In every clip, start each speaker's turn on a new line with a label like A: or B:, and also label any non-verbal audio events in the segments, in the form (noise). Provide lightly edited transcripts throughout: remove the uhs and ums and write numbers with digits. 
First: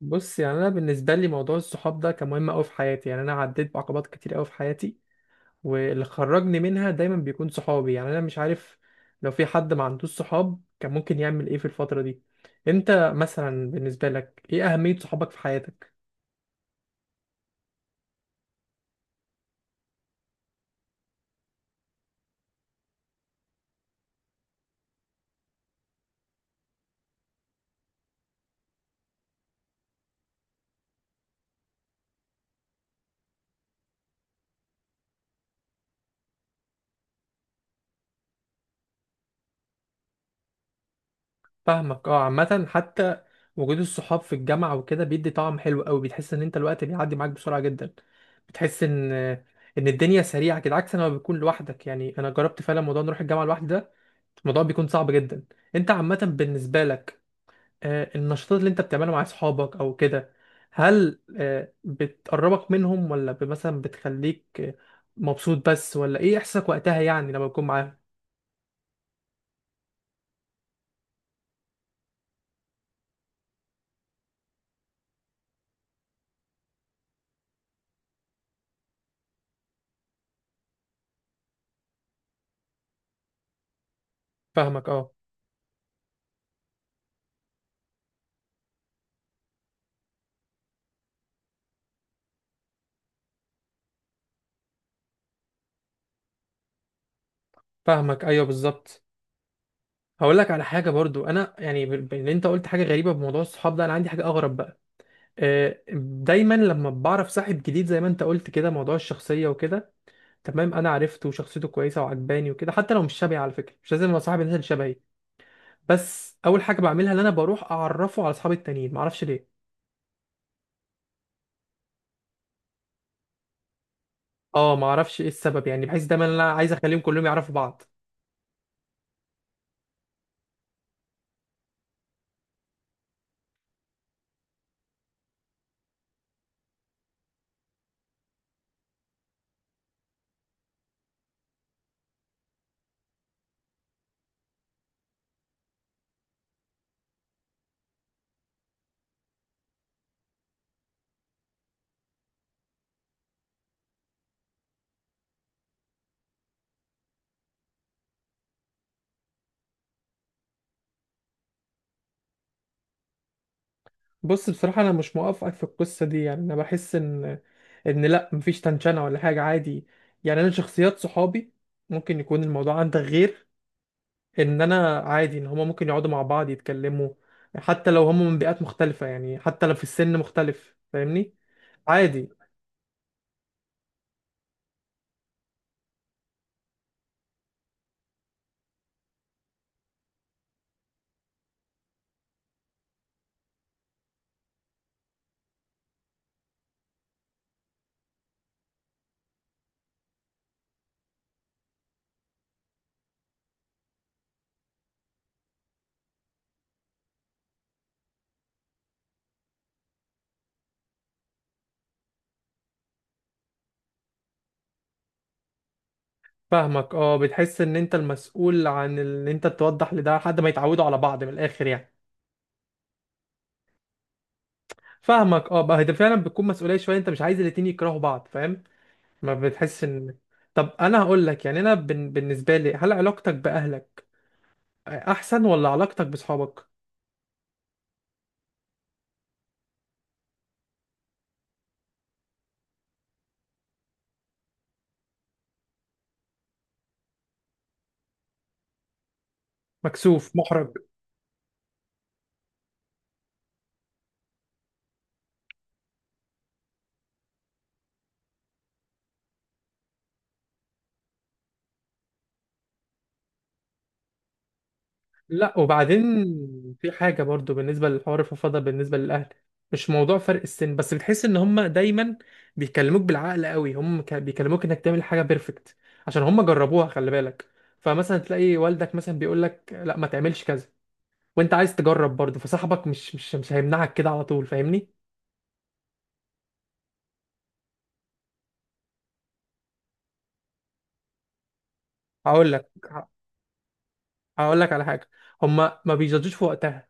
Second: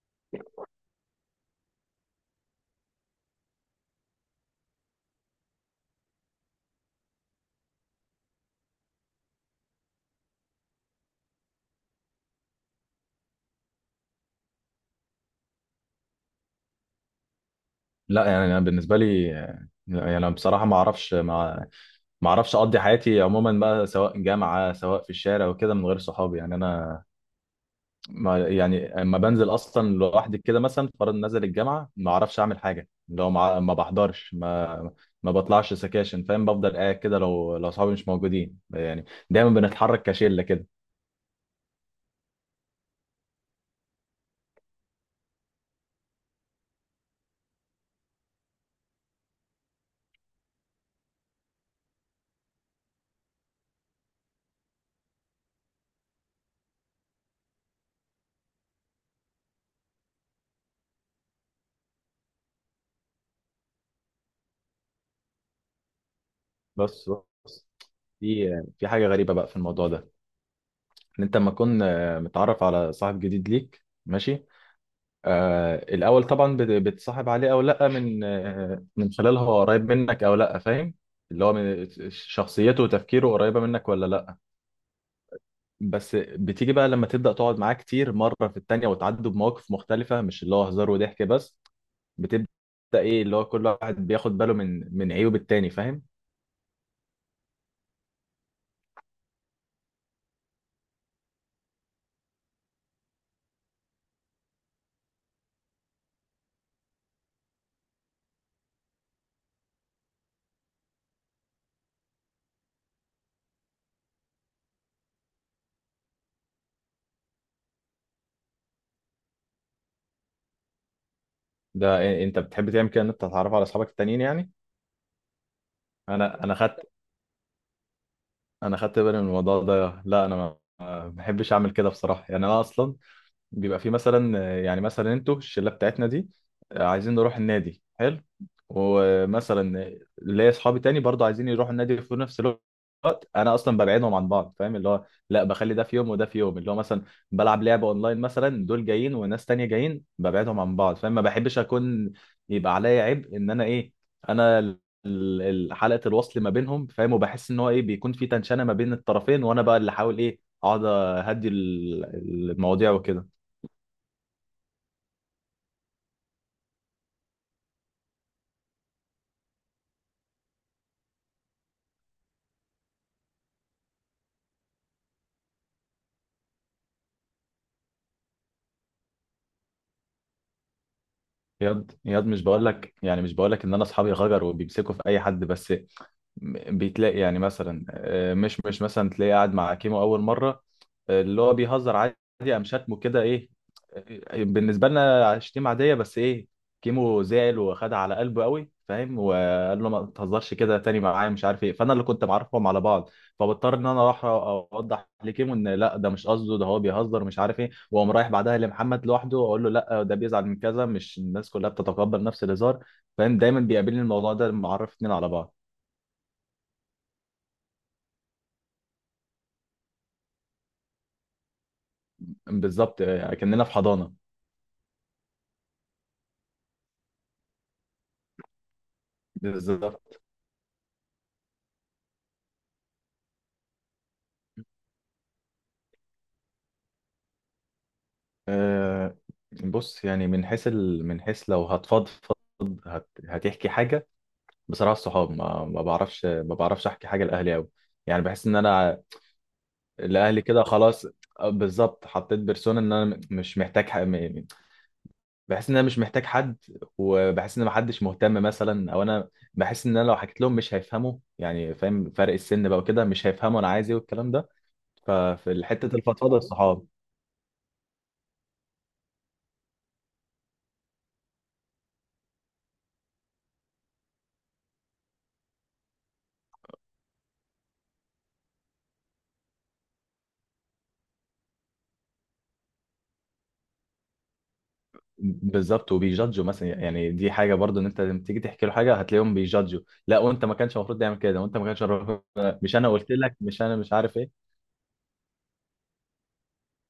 A: بص، يعني انا بالنسبه لي موضوع الصحاب ده كان مهم قوي في حياتي. يعني انا عديت بعقبات كتير قوي في حياتي، واللي خرجني منها دايما بيكون صحابي. يعني انا مش عارف، لو في حد ما عندوش صحاب كان ممكن يعمل ايه في الفتره دي؟ انت مثلا بالنسبه لك ايه اهميه صحابك في حياتك؟
B: لا يعني انا بالنسبه لي، يعني انا بصراحه ما اعرفش اقضي حياتي عموما بقى، سواء جامعه سواء في الشارع وكده، من غير صحابي. يعني انا ما يعني اما بنزل اصلا لوحدي كده، مثلا فرض نزل الجامعه، ما اعرفش اعمل حاجه. لو ما بحضرش، ما بطلعش سكاشن، فاهم؟ بفضل قاعد كده لو صحابي مش موجودين. يعني دايما بنتحرك كشله كده.
A: فاهمك، اه. عامه حتى وجود الصحاب في الجامعه وكده بيدي طعم حلو قوي، بتحس ان انت الوقت بيعدي معاك بسرعه جدا. بتحس ان الدنيا سريعه كده، عكس لما بتكون لوحدك. يعني انا جربت فعلا موضوع نروح الجامعه لوحدي ده، الموضوع بيكون صعب جدا. انت عامة بالنسبة لك، النشاطات اللي انت بتعملها مع اصحابك او كده، هل بتقربك منهم ولا مثلا بتخليك مبسوط بس، ولا ايه احساسك وقتها
B: بس
A: يعني لما
B: بس
A: بتكون معاهم؟
B: في في حاجه غريبه بقى في الموضوع ده، ان انت لما تكون متعرف على صاحب جديد ليك، ماشي، الأول طبعا بتصاحب عليه أو لأ من من خلال هو قريب منك أو لأ، فاهم؟ اللي هو من شخصيته وتفكيره قريبة منك ولا لأ.
A: فاهمك، اه.
B: بس بتيجي بقى لما تبدأ تقعد معاه كتير، مرة في التانية، وتعدوا بمواقف مختلفة، مش اللي هو هزار وضحك بس. بتبدأ إيه، اللي هو كل واحد بياخد باله من عيوب التاني، فاهم؟
A: فاهمك، ايوه بالظبط. هقول لك على حاجة برضو. انا يعني ان انت قلت حاجة غريبة بموضوع الصحاب ده، انا عندي حاجة اغرب بقى. آه، دايما لما بعرف صاحب جديد، زي ما انت قلت كده، موضوع الشخصية وكده تمام. انا عرفته وشخصيته كويسة وعجباني وكده، حتى لو مش شبهي. على فكرة مش لازم ابقى صاحب الناس اللي شبهي، بس اول حاجه بعملها ان انا بروح اعرفه على اصحابي التانيين، ما اعرفش ليه.
B: ده إيه- أنت بتحب تعمل كده، إن أنت تتعرف على أصحابك التانيين يعني؟
A: اه ما اعرفش ايه السبب، يعني بحيث دايما
B: أنا
A: انا
B: أنا
A: عايز
B: خدت
A: اخليهم كلهم يعرفوا بعض.
B: أنا خدت بالي من الموضوع ده. لا أنا ما بحبش أعمل كده بصراحة. يعني أنا أصلا بيبقى في مثلا، يعني مثلا انتوا الشله بتاعتنا دي عايزين نروح النادي، حلو، ومثلا ليا اصحابي تاني برضو عايزين يروحوا النادي في نفس الوقت. انا اصلا ببعدهم عن بعض، فاهم؟ اللي هو لا بخلي ده في يوم وده في يوم، اللي هو مثلا بلعب لعبه اونلاين مثلا، دول جايين وناس تانية جايين، ببعدهم عن بعض، فاهم؟ ما بحبش اكون يبقى عليا عبء ان انا ايه، انا حلقه الوصل ما بينهم، فاهم؟ وبحس ان هو ايه، بيكون في تنشنه ما بين الطرفين، وانا بقى اللي احاول ايه اقعد اهدي المواضيع وكده.
A: بص، بصراحه انا مش موافقك في القصه دي. يعني انا بحس ان لا، مفيش تنشنه ولا حاجه، عادي. يعني انا شخصيات صحابي، ممكن يكون الموضوع عندك غير، ان انا عادي ان هما ممكن يقعدوا مع بعض يتكلموا حتى لو هما من بيئات مختلفه. يعني حتى لو في السن مختلف، فاهمني؟
B: ياد ياد
A: عادي.
B: مش بقول لك، يعني مش بقول لك ان انا اصحابي غجر وبيمسكوا في اي حد. بس بيتلاقي يعني مثلا، مش مثلا تلاقيه قاعد مع كيمو اول مره، اللي هو بيهزر عادي، قام شتمه كده. ايه، بالنسبه لنا شتيمه عاديه، بس ايه، كيمو زعل وخدها على قلبه قوي، فاهم؟ وقال له ما تهزرش كده تاني معايا، مش عارف ايه. فانا اللي كنت معرفهم على بعض، فبضطر ان انا اروح اوضح لكيمو ان لا ده مش قصده، ده هو بيهزر مش عارف ايه، واقوم رايح بعدها لمحمد لوحده اقول له لا ده بيزعل من كذا، مش الناس كلها بتتقبل نفس الهزار، فاهم؟ دايما بيقابلني الموضوع ده لما اعرف اتنين على بعض.
A: فاهمك، اه. بتحس ان انت المسؤول عن ان انت توضح لده لحد ما يتعودوا على بعض، من الاخر يعني؟
B: بالظبط، كاننا في حضانه.
A: فاهمك، اه. بقى ده فعلا بتكون مسؤوليه شويه، انت مش عايز الاتنين يكرهوا بعض، فاهم؟ ما بتحس
B: بالظبط.
A: ان. طب انا هقول لك، يعني انا بالنسبه لي، هل علاقتك باهلك احسن ولا علاقتك بصحابك؟
B: أه، بص يعني من حيث من حيث لو هتفضفض، هتحكي حاجة بصراحة، الصحاب. ما بعرفش ما بعرفش أحكي حاجة لأهلي أوي. يعني بحس إن أنا
A: مكسوف،
B: لأهلي كده
A: محرج.
B: خلاص. بالظبط، حطيت بيرسونا إن أنا م- مش محتاج ح... م- بحس إن أنا مش محتاج حد، وبحس إن محدش مهتم مثلا، أو أنا بحس إن أنا لو حكيت لهم مش هيفهموا، يعني فاهم، فرق السن بقى وكده، مش هيفهموا أنا عايز إيه والكلام ده.
A: لا
B: ففي حتة
A: وبعدين،
B: الفضفضة الصحاب.
A: في حاجة برضو بالنسبة للحوار، الفضفضة بالنسبة للأهل، مش موضوع فرق السن بس. بتحس إن هما دايما بيكلموك بالعقل قوي. هم بيكلموك إنك تعمل حاجة بيرفكت عشان هما جربوها، خلي بالك. فمثلا تلاقي والدك مثلا بيقول لك لا ما تعملش كذا، وأنت عايز تجرب برضو. فصاحبك مش هيمنعك كده على طول، فاهمني؟
B: بالظبط، وبيجادجوا مثلا. يعني دي حاجه برضو، ان انت لما تيجي تحكي له حاجه هتلاقيهم بيجادجوا، لا وانت ما كانش المفروض تعمل كده، وانت ما كانش المفروض،
A: هقول لك
B: مش انا قلت لك، مش انا مش عارف ايه.
A: هقول لك على حاجة. هما ما بيجادجوش في وقتها،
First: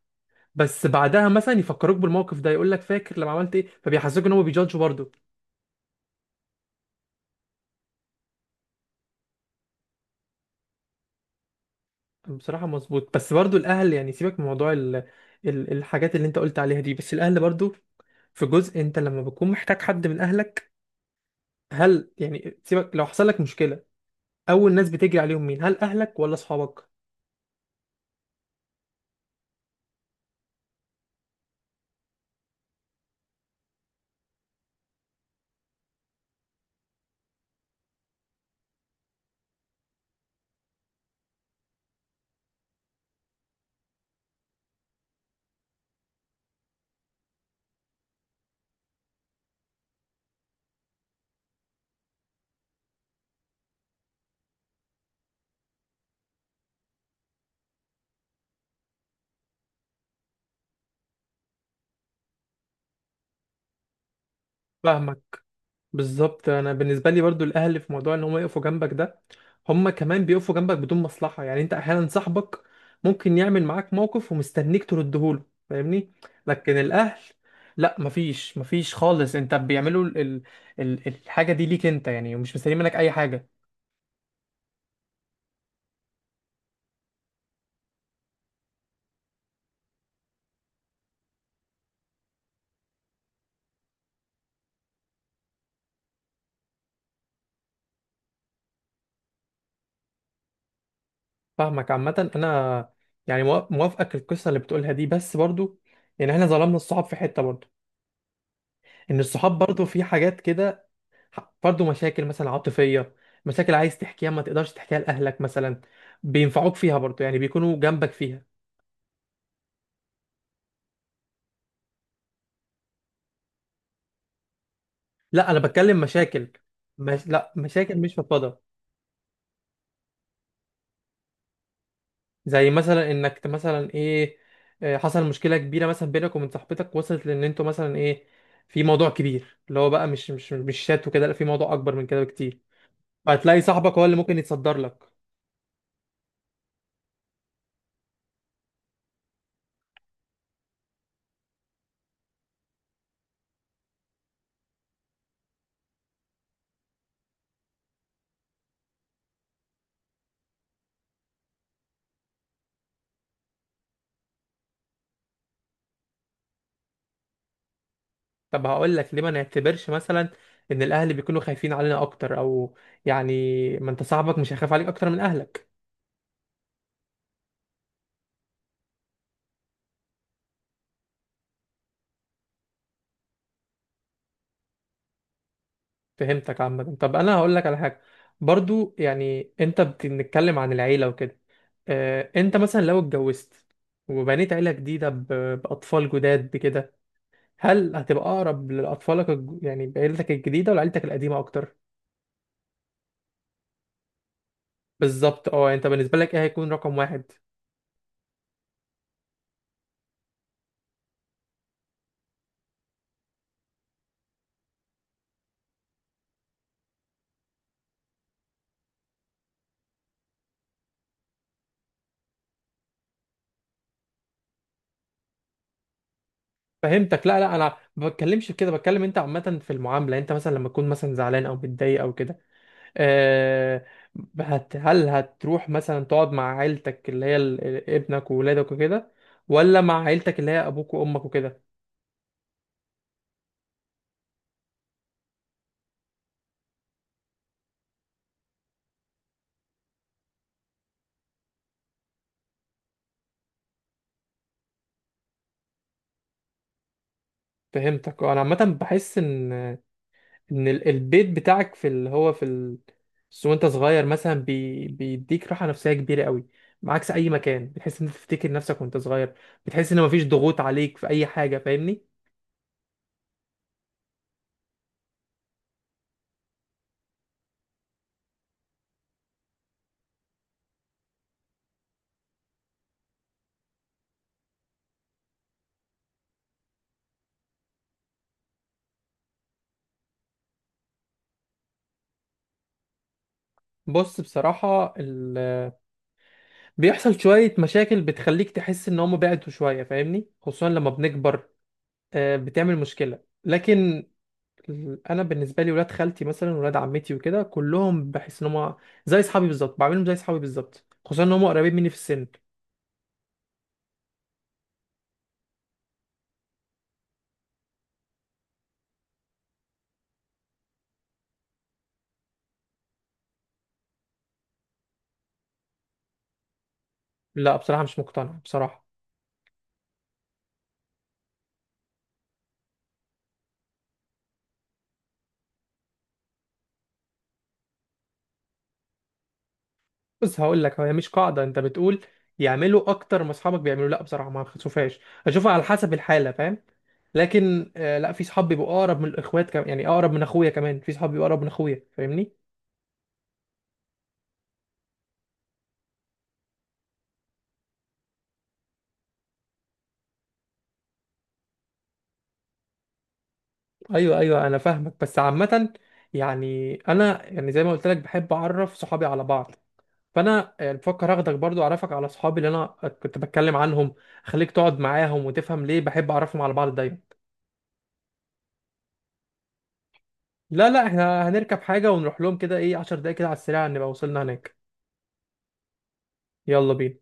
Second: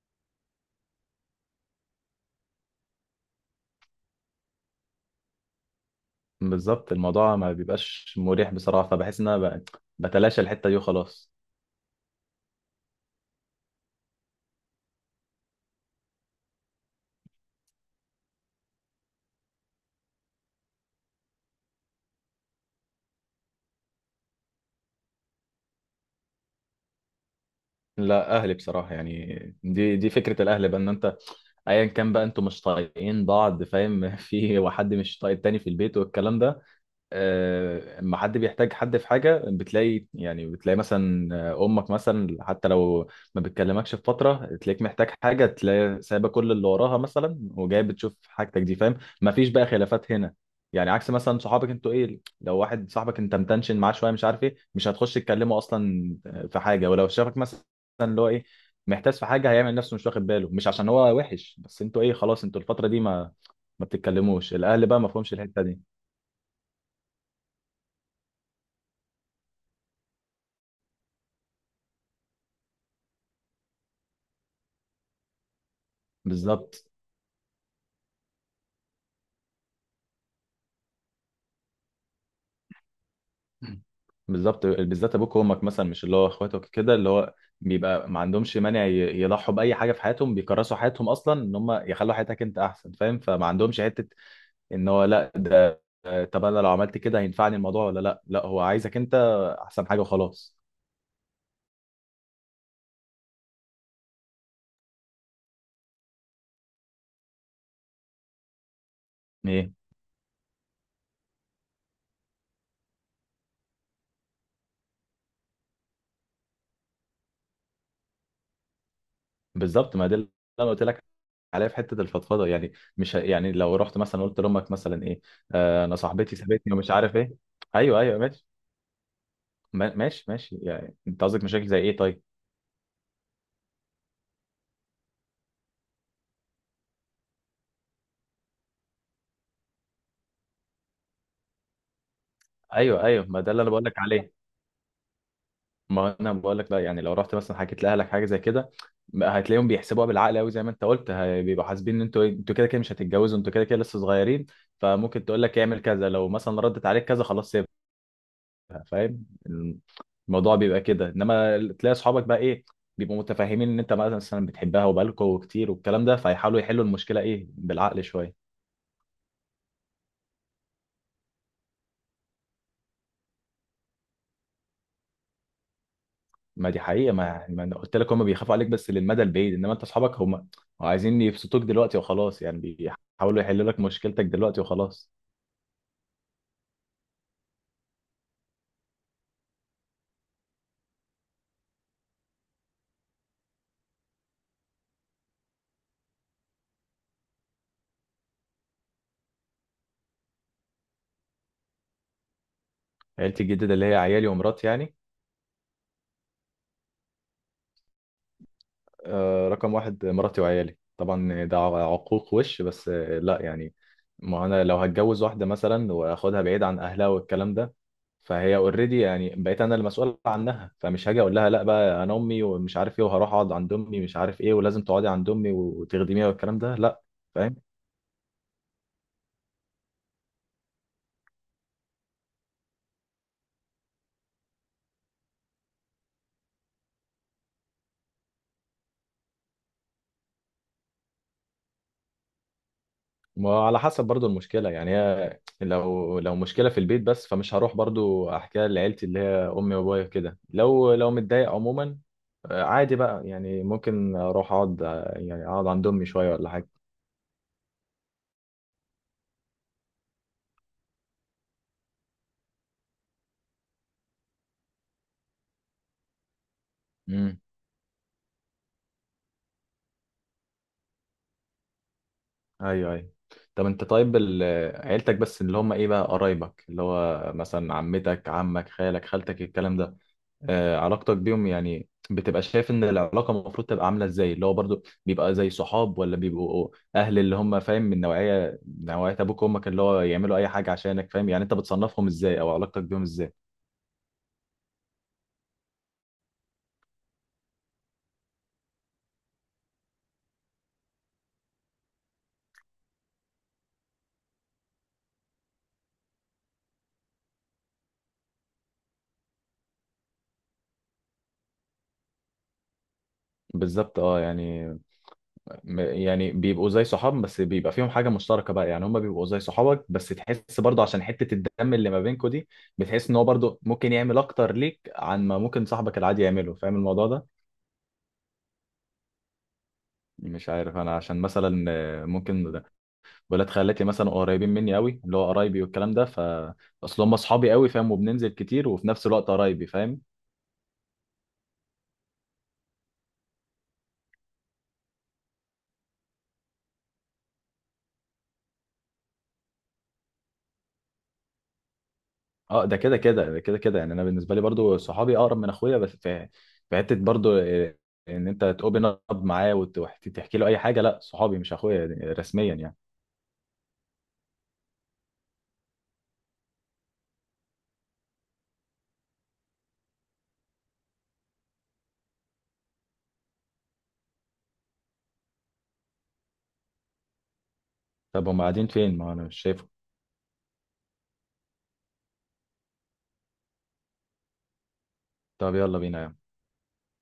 A: بس بعدها مثلا يفكروك بالموقف ده، يقول لك فاكر لما عملت ايه، فبيحسسوك ان هم بيجادجوا برضو.
B: بالظبط، الموضوع ما بيبقاش مريح بصراحه، فبحس ان انا بتلاشى الحته دي وخلاص.
A: بصراحة مظبوط. بس برضو الأهل، يعني سيبك من موضوع الحاجات اللي أنت قلت عليها دي. بس الأهل برضو، في جزء أنت لما بتكون محتاج حد من أهلك، هل يعني سيبك لو حصل لك مشكلة، أول ناس بتجري عليهم مين؟ هل أهلك ولا أصحابك؟
B: لا اهلي بصراحه، يعني دي فكره الاهل بقى، ان انت ايا كان بقى انتوا مش طايقين بعض، فاهم؟ (laughs) في واحد مش طايق التاني في البيت والكلام ده، اما حد بيحتاج حد في حاجه، بتلاقي يعني بتلاقي مثلا امك مثلا، حتى لو ما بتكلمكش في فتره، تلاقيك محتاج حاجه، تلاقي سايبه كل اللي وراها مثلا وجايه بتشوف حاجتك دي، فاهم؟ ما فيش بقى خلافات هنا. يعني عكس مثلا صحابك، انتوا ايه، لو واحد صاحبك انت متنشن معاه شويه مش عارف ايه، مش هتخش تكلمه اصلا في حاجه. ولو شافك مثلا اللي هو ايه، محتاج في حاجه، هيعمل نفسه مش واخد باله، مش عشان هو وحش، بس انتوا ايه خلاص انتوا الفتره دي ما بتتكلموش. الاهل بقى ما
A: فاهمك.
B: فهمش الحته دي.
A: بالظبط. انا بالنسبه لي برضو الاهل، في موضوع ان هم يقفوا جنبك ده، هم كمان بيقفوا جنبك بدون مصلحه. يعني انت احيانا صاحبك ممكن يعمل معاك موقف ومستنيك تردهوله، فاهمني؟ لكن
B: بالظبط.
A: الاهل لا، مفيش خالص. انت بيعملوا الحاجه دي ليك انت يعني، ومش مستنيين منك اي حاجه.
B: مم. بالظبط، بالذات ابوك وامك مثلا، مش اللي هو اخواتك كده، اللي هو بيبقى ما عندهمش مانع يضحوا باي حاجه في حياتهم، بيكرسوا حياتهم اصلا ان هم يخلوا حياتك انت احسن، فاهم؟ فما عندهمش حته ان هو لا ده طب انا لو عملت كده هينفعني الموضوع ولا لا، لا هو عايزك انت احسن حاجه وخلاص.
A: فاهمك. عامه انا يعني موافقك القصه اللي بتقولها دي. بس برضو يعني احنا ظلمنا الصحاب في حته برضو، ان الصحاب
B: ايه،
A: برضو في حاجات كده برضه. مشاكل مثلا عاطفية، مشاكل عايز تحكيها ما تقدرش تحكيها لأهلك مثلا، بينفعوك فيها برضه، يعني بيكونوا جنبك فيها.
B: بالظبط ما ده اللي انا قلت لك، عليا في حته الفضفضه، يعني مش ه- يعني لو رحت مثلا قلت لامك مثلا ايه،
A: لا أنا
B: آه انا
A: بتكلم
B: صاحبتي
A: مشاكل
B: سابتني ومش عارف
A: مش...
B: ايه.
A: لا مشاكل
B: ايوه
A: مش
B: ايوه ماشي.
A: فضفاضة.
B: ماشي ماشي، يعني انت قصدك مشاكل زي ايه طيب؟
A: زي مثلا إنك مثلا إيه، حصل مشكلة كبيرة مثلا بينك وبين صاحبتك، وصلت لأن أنتوا مثلا إيه، في موضوع كبير، اللي هو بقى مش شات وكده، لا في موضوع أكبر من كده بكتير.
B: ايوه ايوه، ما ده
A: فهتلاقي
B: اللي انا بقول
A: صاحبك
B: لك
A: هو اللي
B: عليه.
A: ممكن يتصدر لك.
B: ما انا بقول لك، لا يعني لو رحت مثلا حكيت لاهلك حاجه زي كده، ما هتلاقيهم بيحسبوها بالعقل قوي زي ما انت قلت، بيبقوا حاسبين ان انتوا إيه، انتوا كده كده مش هتتجوزوا، انتوا كده كده لسه صغيرين، فممكن تقول لك اعمل كذا، لو مثلا ردت عليك كذا خلاص سيبها، فاهم؟ الموضوع بيبقى كده. انما تلاقي اصحابك بقى ايه، بيبقوا متفاهمين ان انت مثلا بتحبها وبقالكوا كتير والكلام ده، فيحاولوا يحلوا المشكله ايه بالعقل شويه.
A: طب هقول لك ليه ما نعتبرش مثلا ان الاهل بيكونوا خايفين علينا اكتر، او يعني ما انت صاحبك مش هيخاف عليك اكتر من اهلك؟
B: ما دي حقيقة، ما يعني ما انا قلت لك، هم بيخافوا عليك بس للمدى البعيد، انما انت اصحابك هم عايزين يبسطوك دلوقتي وخلاص، يعني بيحاولوا يحلوا لك مشكلتك دلوقتي وخلاص.
A: فهمتك. عامه طب انا هقول لك على حاجه برضو، يعني انت بتتكلم عن العيله وكده. اه انت مثلا لو اتجوزت، وبنيت عيله جديده باطفال جداد بكده، هل هتبقى اقرب لاطفالك يعني بعيلتك الجديده ولا عيلتك القديمه اكتر؟
B: عيلتي الجديدة اللي هي عيالي ومراتي يعني.
A: بالظبط، اه. يعني انت بالنسبه لك ايه هيكون رقم واحد؟
B: آه، رقم واحد مراتي وعيالي طبعا، ده عقوق وش بس. آه لا يعني، ما انا لو هتجوز واحدة مثلا واخدها بعيد عن اهلها والكلام ده، فهي اوريدي يعني، بقيت انا المسؤول عنها، فمش هاجي اقول لها لا بقى انا امي ومش عارف ايه، وهروح اقعد عند امي مش عارف ايه، ولازم تقعدي عند امي وتخدميها والكلام ده، لا.
A: فهمتك. لا لا،
B: فاهم.
A: انا ما بتكلمش في كده، بتكلم انت عامه في المعامله. انت مثلا لما تكون مثلا زعلان او متضايق او كده، أه، هل هتروح مثلا تقعد مع عيلتك اللي هي ابنك وولادك وكده، ولا مع عيلتك اللي هي ابوك وامك وكده؟
B: ما على حسب برضو المشكلة يعني، هي لو مشكلة في البيت بس، فمش هروح برضو أحكيها لعيلتي اللي هي أمي وأبويا كده. لو متضايق عموما عادي بقى، يعني ممكن أروح أقعد، يعني أقعد عند أمي شوية ولا حاجة.
A: فهمتك. انا عامه بحس ان البيت بتاعك في اللي هو في بس وانت صغير مثلا، بيديك راحه نفسيه كبيره قوي. عكس اي
B: امم
A: مكان، بتحس ان انت تفتكر نفسك وانت صغير. بتحس ان مفيش ضغوط عليك في اي حاجه، فاهمني؟
B: أيوه أيوه. طب أنت طيب عيلتك بس اللي هم إيه بقى، قرايبك اللي هو مثلا عمتك، عمك، خالك، خالتك، الكلام ده، علاقتك بيهم يعني، بتبقى شايف ان العلاقه المفروض تبقى عامله ازاي؟ اللي هو برضو بيبقى زي صحاب، ولا بيبقوا اهل اللي هم، فاهم؟ من نوعيه، نوعيه ابوك وامك اللي هو يعملوا اي حاجه عشانك، فاهم؟ يعني انت بتصنفهم ازاي، او علاقتك بيهم ازاي؟
A: بص، بصراحة بيحصل شوية مشاكل بتخليك تحس إن هم بعدوا شوية، فاهمني؟ خصوصا لما بنكبر، بتعمل مشكلة. لكن أنا بالنسبة لي ولاد خالتي مثلا، ولاد عمتي وكده، كلهم بحس إن هم زي أصحابي بالظبط، بعملهم زي أصحابي بالظبط، خصوصا إن هم قريبين مني في السن.
B: بالظبط، اه يعني يعني بيبقوا زي صحاب، بس بيبقى فيهم حاجه مشتركه بقى، يعني هم بيبقوا زي صحابك بس تحس برضو عشان حته الدم اللي ما بينكوا دي، بتحس ان هو برضو ممكن يعمل اكتر ليك عن ما ممكن صاحبك العادي يعمله، فاهم الموضوع ده؟
A: لا بصراحة مش مقتنع بصراحة.
B: مش عارف انا، عشان مثلا ممكن ولاد خالاتي مثلا قريبين مني قوي، اللي هو قرايبي والكلام ده، ف اصل هم اصحابي قوي، فاهم؟ وبننزل كتير وفي نفس الوقت قرايبي، فاهم؟
A: بس هقول لك، هي مش قاعده انت بتقول يعملوا اكتر ما اصحابك بيعملوا، لا بصراحه ما بشوفهاش. اشوفها على حسب الحاله، فاهم؟ لكن لا، في صحاب بيبقوا اقرب من الاخوات كمان. يعني اقرب من اخويا كمان، في صحاب بيبقوا اقرب من اخويا، فاهمني؟
B: اه، ده كده كده، ده كده كده يعني. انا بالنسبه لي برضو صحابي اقرب من اخويا، بس في في حته برضو إيه، ان انت تقوبن اب معاه وتحكي له اي حاجه، لا صحابي مش اخويا يعني رسميا يعني.
A: ايوه ايوه انا فاهمك. بس عامه يعني انا، يعني زي ما قلت لك بحب اعرف صحابي على بعض، فانا يعني بفكر اخدك برضو اعرفك على صحابي اللي انا كنت بتكلم عنهم، اخليك تقعد معاهم وتفهم ليه بحب اعرفهم على بعض دايما.
B: طب هم قاعدين فين، ما انا مش شايفه؟
A: لا لا، احنا هنركب حاجه ونروح لهم، كده ايه 10 دقايق كده على السريع، نبقى وصلنا هناك.
B: طب يلا بينا يا عم.
A: يلا بينا.